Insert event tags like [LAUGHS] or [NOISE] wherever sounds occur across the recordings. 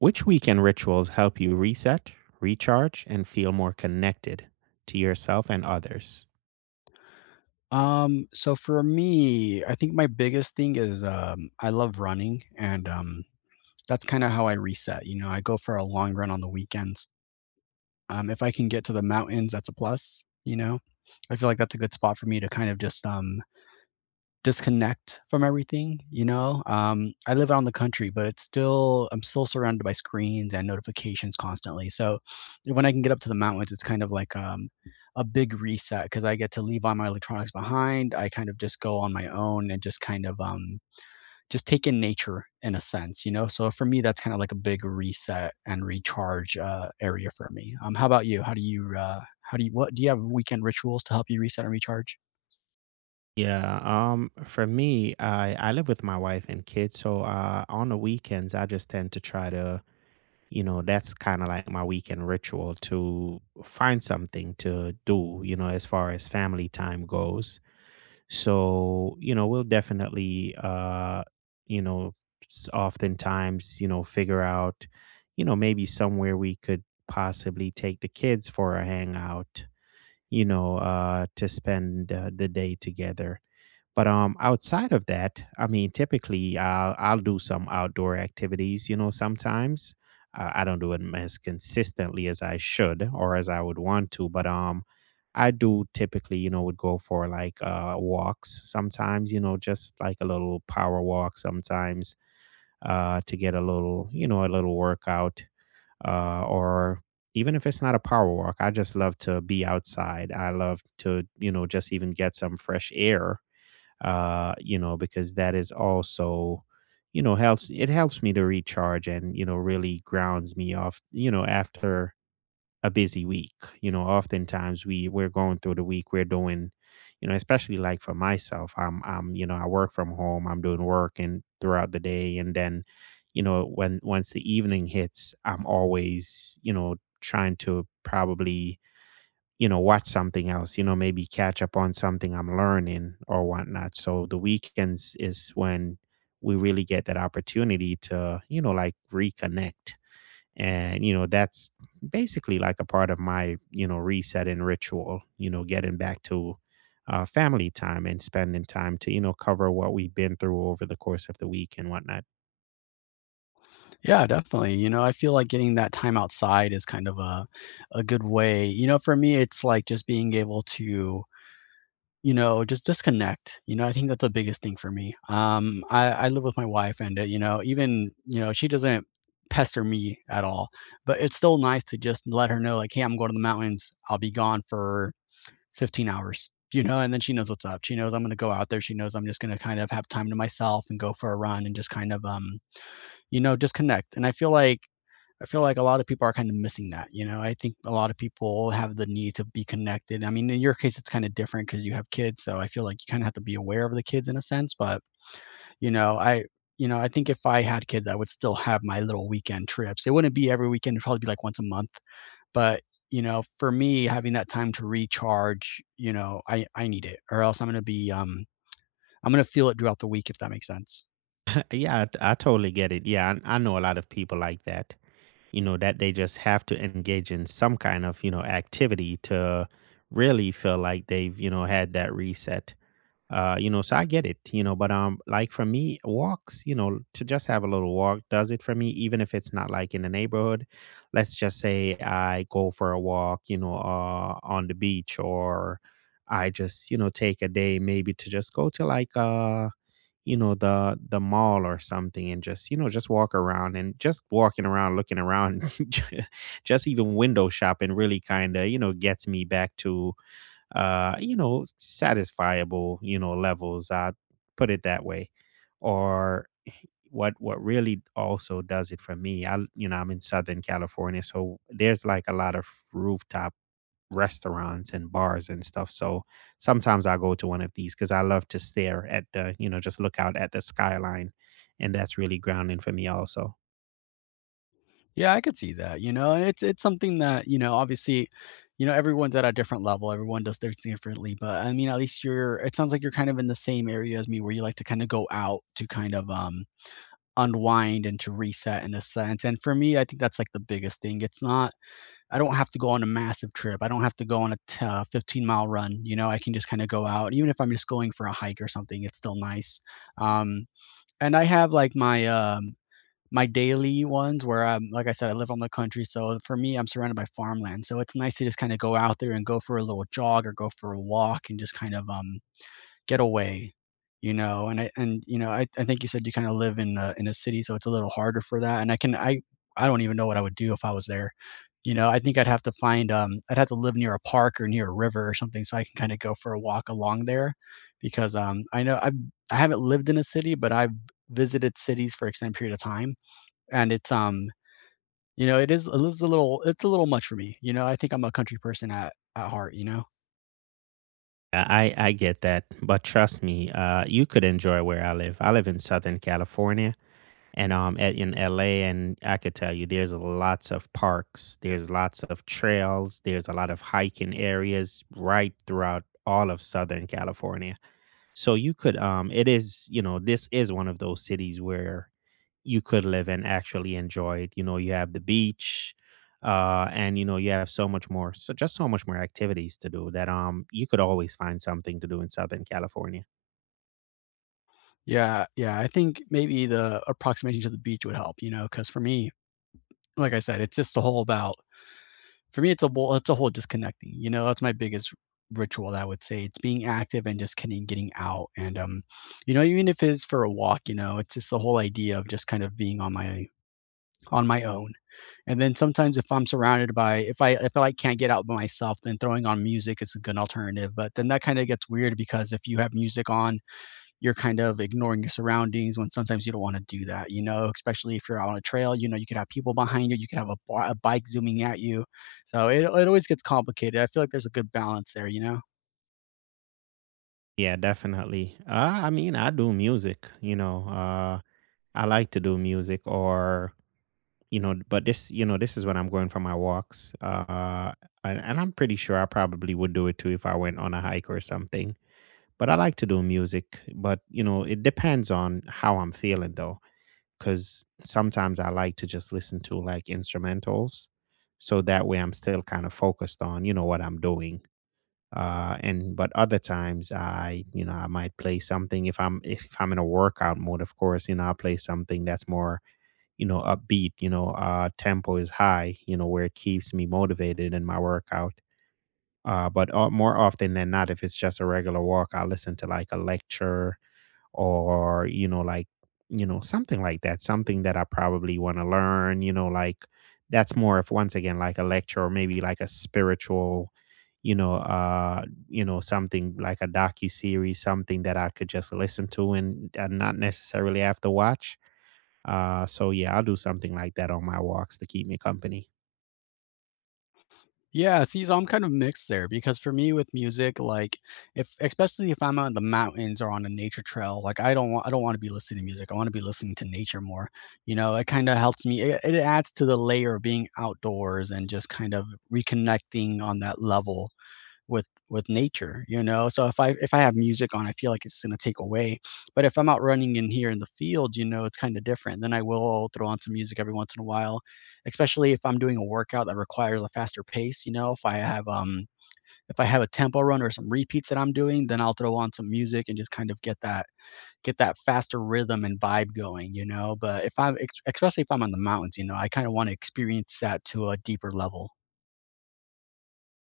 Which weekend rituals help you reset, recharge, and feel more connected to yourself and others? So for me, I think my biggest thing is, I love running and, that's kinda how I reset, you know, I go for a long run on the weekends. If I can get to the mountains, that's a plus, you know? I feel like that's a good spot for me to kind of just, disconnect from everything, you know? I live out in the country, but it's still I'm still surrounded by screens and notifications constantly, so when I can get up to the mountains, it's kind of like, a big reset because I get to leave all my electronics behind, I kind of just go on my own and just kind of, just take in nature in a sense, you know? So for me, that's kinda like a big reset and recharge, area for me. How about you? How do you, what do you have weekend rituals to help you reset and recharge? Yeah, for me, I live with my wife and kids, so on the weekends, I just tend to try to, that's kind of like my weekend ritual to find something to do, you know, as far as family time goes. So, you know, we'll definitely, you know, oftentimes, you know, figure out, you know, maybe somewhere we could possibly take the kids for a hangout, you know, to spend the day together. But outside of that, I mean, typically I'll do some outdoor activities. You know, sometimes I don't do it as consistently as I should or as I would want to. But I do typically, you know, would go for like walks sometimes. You know, just like a little power walk sometimes to get a little, you know, a little workout or even if it's not a power walk, I just love to be outside. I love to, you know, just even get some fresh air, you know, because that is also, you know, helps me to recharge and, you know, really grounds me off, you know, after a busy week. You know, oftentimes we're going through the week, we're doing, you know, especially like for myself, you know, I work from home, I'm doing work and throughout the day and then, you know, when once the evening hits, I'm always, you know, trying to probably, you know, watch something else, you know, maybe catch up on something I'm learning or whatnot. So the weekends is when we really get that opportunity to, you know, like reconnect. And, you know, that's basically like a part of my, you know, reset and ritual, you know, getting back to family time and spending time to, you know, cover what we've been through over the course of the week and whatnot. Yeah, definitely. You know, I feel like getting that time outside is kind of a good way. You know, for me, it's like just being able to, you know, just disconnect. You know, I think that's the biggest thing for me. I live with my wife, and you know, even you know, she doesn't pester me at all. But it's still nice to just let her know, like, hey, I'm going to the mountains. I'll be gone for 15 hours. You know, and then she knows what's up. She knows I'm going to go out there. She knows I'm just going to kind of have time to myself and go for a run and just kind of you know, disconnect. And I feel like a lot of people are kind of missing that, you know? I think a lot of people have the need to be connected. I mean, in your case, it's kind of different because you have kids, so I feel like you kind of have to be aware of the kids in a sense. But you know, I you know, I think if I had kids, I would still have my little weekend trips. It wouldn't be every weekend; it'd probably be like once a month. But you know, for me, having that time to recharge, you know, I need it, or else I'm gonna be I'm going to feel it throughout the week, if that makes sense. [LAUGHS] Yeah, I totally get it. Yeah, I know a lot of people like that, you know, that they just have to engage in some kind of, you know, activity to really feel like they've, you know, had that reset. You know, so I get it, you know, but like for me, walks, you know, to just have a little walk does it for me, even if it's not like in the neighborhood. Let's just say I go for a walk, you know, on the beach, or I just, you know, take a day maybe to just go to like you know, the mall or something and just, you know, just walk around and just walking around looking around, [LAUGHS] just even window shopping really kind of, you know, gets me back to you know, satisfiable, you know, levels. I put it that way. Or what really also does it for me, I, you know, I'm in Southern California, so there's like a lot of rooftop restaurants and bars and stuff. So sometimes I go to one of these because I love to stare at the, you know, just look out at the skyline. And that's really grounding for me also. Yeah, I could see that, you know, and it's something that, you know, obviously, you know, everyone's at a different level. Everyone does things differently, but I mean, at least you're it sounds like you're kind of in the same area as me where you like to kind of go out to kind of unwind and to reset in a sense. And for me, I think that's like the biggest thing. It's not, I don't have to go on a massive trip. I don't have to go on a 15-mile run. You know, I can just kind of go out. Even if I'm just going for a hike or something, it's still nice. Um, and I have like my, my daily ones where I'm, like I said, I live on the country. So for me, I'm surrounded by farmland. So it's nice to just kind of go out there and go for a little jog or go for a walk and just kind of, get away, you know? And you know, I think you said you kinda live in a city, so it's a little harder for that, and I can I don't even know what I would do if I was there, you know? I think I'd have to find, I'd have to live near a park or near a river or something so I can kinda go for a walk along there because, I know I've I have not lived in a city, but I've visited cities for extended period of time, and it's, you know, it is a little it's a little much for me, you know? I think I'm a country person at heart, you know? Yeah, I get that, but trust me, you could enjoy where I live. I live in Southern California, and in LA, and I could tell you, there's lots of parks, there's lots of trails, there's a lot of hiking areas right throughout all of Southern California. So you could, it is, you know, this is one of those cities where you could live and actually enjoy it. You know, you have the beach, and you know, you have so much more, so just so much more activities to do that you could always find something to do in Southern California. Yeah, yeah, I think maybe the approximation to the beach would help, you know. Because for me, like I said, it's just a whole about for me, it's a whole disconnecting, you know, that's my biggest ritual, I would say. It's being active and just kinda getting out and, you know, even if it's for a walk, you know, it's just the whole idea of just kind of being on my own. And then sometimes if I'm surrounded by if I like can't get out by myself, then throwing on music is a good alternative, but then that kinda gets weird because if you have music on you're kind of ignoring your surroundings when sometimes you don't want to do that, you know, especially if you're out on a trail, you know, you could have people behind you, you could have a bike zooming at you. So it always gets complicated. I feel like there's a good balance there, you know? Yeah, definitely. I mean, I do music, you know. I like to do music, or, you know, but this, you know, this is when I'm going for my walks. And I'm pretty sure I probably would do it too if I went on a hike or something. But I like to do music, but you know, it depends on how I'm feeling though, because sometimes I like to just listen to like instrumentals. So that way I'm still kind of focused on, you know, what I'm doing. And But other times I, you know, I might play something if I'm in a workout mode, of course, you know, I'll play something that's more, you know, upbeat, you know, tempo is high, you know, where it keeps me motivated in my workout. But More often than not, if it's just a regular walk, I'll listen to like a lecture, or you know, something like that, something that I probably want to learn, you know, like that's more of, once again, like a lecture, or maybe like a spiritual, you know uh you know, something like a docu series, something that I could just listen to and not necessarily have to watch. So yeah, I'll do something like that on my walks to keep me company. Yeah, see, so I'm kind of mixed there because for me with music, like if especially if I'm out in the mountains or on a nature trail, like I don't want to be listening to music. I want to be listening to nature more. You know, it kind of helps me. It adds to the layer of being outdoors and just kind of reconnecting on that level with nature, you know? So if I have music on, I feel like it's gonna take away. But if I'm out running in here in the field, you know, it's kinda different. Then I will throw on some music every once in a while, especially if I'm doing a workout that requires a faster pace, you know? If I have a tempo run or some repeats that I'm doing, then I'll throw on some music and just kind of get that faster rhythm and vibe going, you know? But if I'm ex especially if I'm in the mountains, you know, I kinda wanna experience that to a deeper level.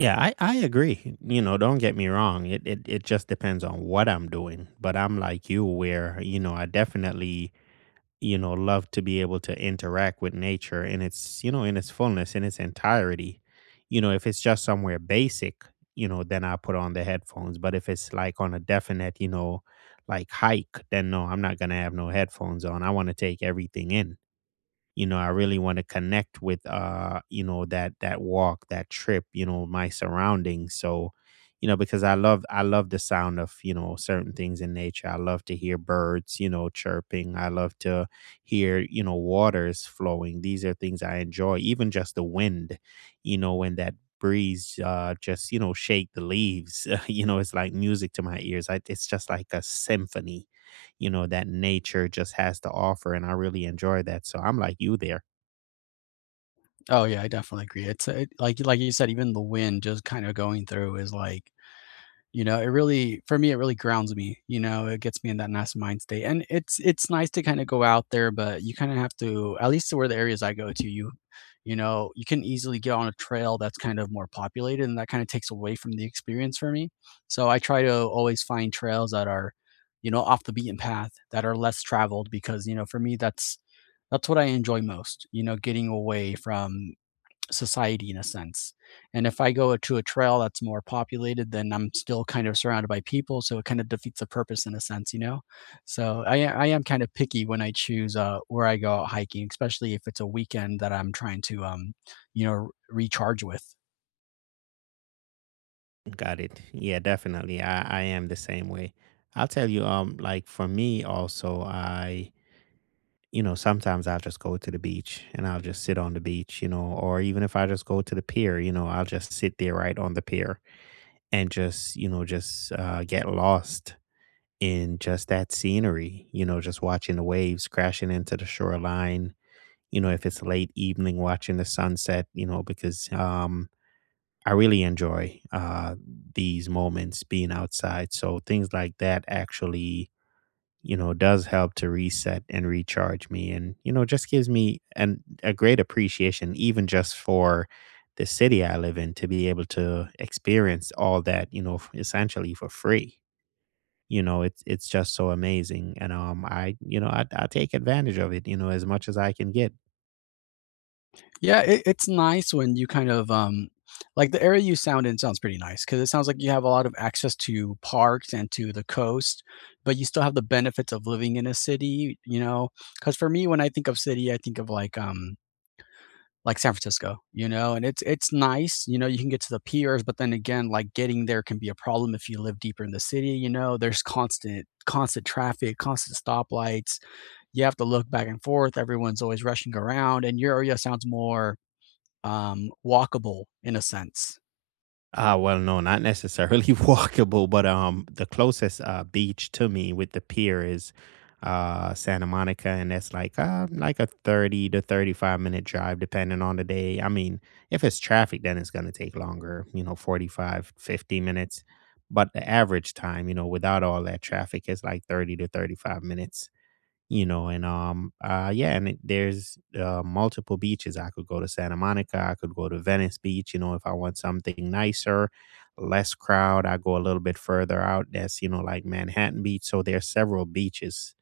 Yeah, I agree, you know, don't get me wrong, it just depends on what I'm doing, but I'm like you where, you know, I definitely, you know, love to be able to interact with nature in its, you know, in its fullness, in its entirety. You know, if it's just somewhere basic, you know, then I put on the headphones. But if it's like on a definite, you know, like hike, then no, I'm not gonna have no headphones on. I want to take everything in. You know, I really want to connect with you know, that walk, that trip, you know, my surroundings. So, you know, because I love, I love the sound of, you know, certain things in nature. I love to hear birds, you know, chirping. I love to hear, you know, waters flowing. These are things I enjoy, even just the wind, you know, when that breeze, just, you know, shake the leaves. [LAUGHS] You know, it's like music to my ears. It's just like a symphony, you know, that nature just has to offer. And I really enjoy that. So I'm like you there. Oh, yeah, I definitely agree. It's it like you said, even the wind just kinda going through is like, you know, it really for me, it really grounds me, you know, it gets me in that nice mind state, and it's nice to kinda go out there, but you kinda have to at least to where the areas I go to, you know, you can easily get on a trail that's kind of more populated, and that kinda takes away from the experience for me. So I try to always find trails that are, you know, off the beaten path, that are less traveled because, you know, for me, that's what I enjoy most, you know, getting away from society in a sense. And if I go to a trail that's more populated, then I'm still kind of surrounded by people, so it kind of defeats the purpose in a sense, you know. So I am kind of picky when I choose where I go out hiking, especially if it's a weekend that I'm trying to you know, recharge with. Got it. Yeah, definitely. I am the same way. I'll tell you, like for me also, you know, sometimes I'll just go to the beach and I'll just sit on the beach, you know, or even if I just go to the pier, you know, I'll just sit there right on the pier and just, you know, just get lost in just that scenery, you know, just watching the waves crashing into the shoreline, you know, if it's late evening watching the sunset, you know, because I really enjoy these moments being outside. So things like that actually, you know, does help to reset and recharge me and, you know, just gives me a great appreciation, even just for the city I live in, to be able to experience all that, you know, essentially for free. You know, it's just so amazing, and I, you know, I take advantage of it, you know, as much as I can get. Yeah, it's nice when you kind of like the area you sound in sounds pretty nice because it sounds like you have a lot of access to parks and to the coast, but you still have the benefits of living in a city, you know. Because for me, when I think of city, I think of like San Francisco, you know, and it's nice, you know, you can get to the piers, but then again, like getting there can be a problem if you live deeper in the city, you know. There's constant traffic, constant stoplights. You have to look back and forth. Everyone's always rushing around, and your area sounds more walkable in a sense. Well, no, not necessarily [LAUGHS] walkable, but the closest beach to me with the pier is Santa Monica, and that's like a 30 to 35 minute drive, depending on the day. I mean, if it's traffic, then it's gonna take longer, you know, 45, 50 minutes. But the average time, you know, without all that traffic, is like 30 to 35 minutes, you know. And yeah, and there's multiple beaches I could go to. Santa Monica, I could go to Venice Beach, you know, if I want something nicer, less crowd, I go a little bit further out, that's, you know, like Manhattan Beach. So there's several beaches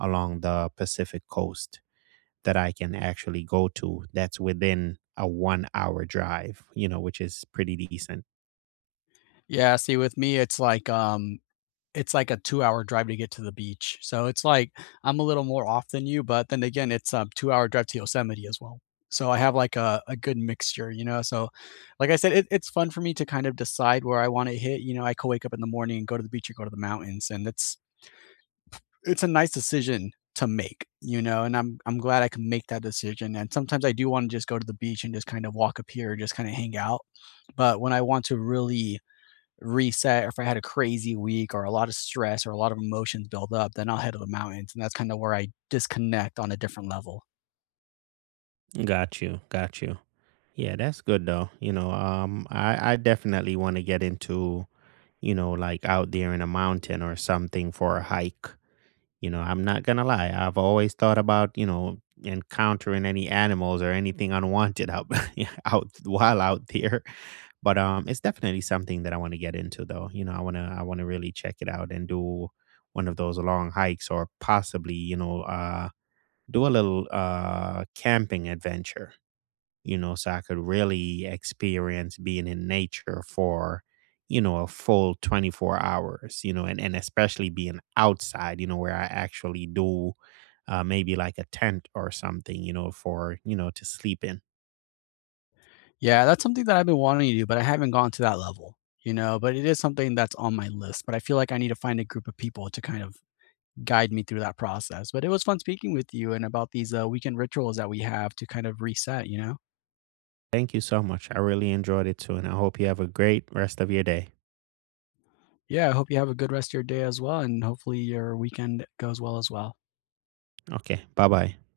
along the Pacific coast that I can actually go to that's within a 1 hour drive, you know, which is pretty decent. Yeah, see, with me, it's like a two-hour drive to get to the beach. So it's like I'm a little more off than you, but then again, it's a two-hour drive to Yosemite as well. So I have like a good mixture, you know. So, like I said, it's fun for me to kind of decide where I want to hit. You know, I could wake up in the morning and go to the beach or go to the mountains, and that's it's a nice decision to make, you know, and I'm glad I can make that decision. And sometimes I do want to just go to the beach and just kind of walk up here, just kind of hang out. But when I want to really reset, or if I had a crazy week or a lot of stress or a lot of emotions build up, then I'll head to the mountains, and that's kind of where I disconnect on a different level. Got you, got you. Yeah, that's good though, you know. I definitely want to get into, you know, like out there in a mountain or something for a hike. You know, I'm not gonna lie. I've always thought about, you know, encountering any animals or anything unwanted out [LAUGHS] out while out there. But it's definitely something that I want to get into though. You know, I wanna really check it out and do one of those long hikes, or possibly, you know, do a little camping adventure, you know, so I could really experience being in nature for, you know, a full 24 hours, you know, and especially being outside, you know, where I actually do maybe like a tent or something, you know, for, you know, to sleep in. Yeah, that's something that I've been wanting to do, but I haven't gone to that level, you know. But it is something that's on my list. But I feel like I need to find a group of people to kind of guide me through that process. But it was fun speaking with you and about these weekend rituals that we have to kind of reset, you know? Thank you so much. I really enjoyed it too. And I hope you have a great rest of your day. Yeah, I hope you have a good rest of your day as well. And hopefully your weekend goes well as well. Okay. Bye bye.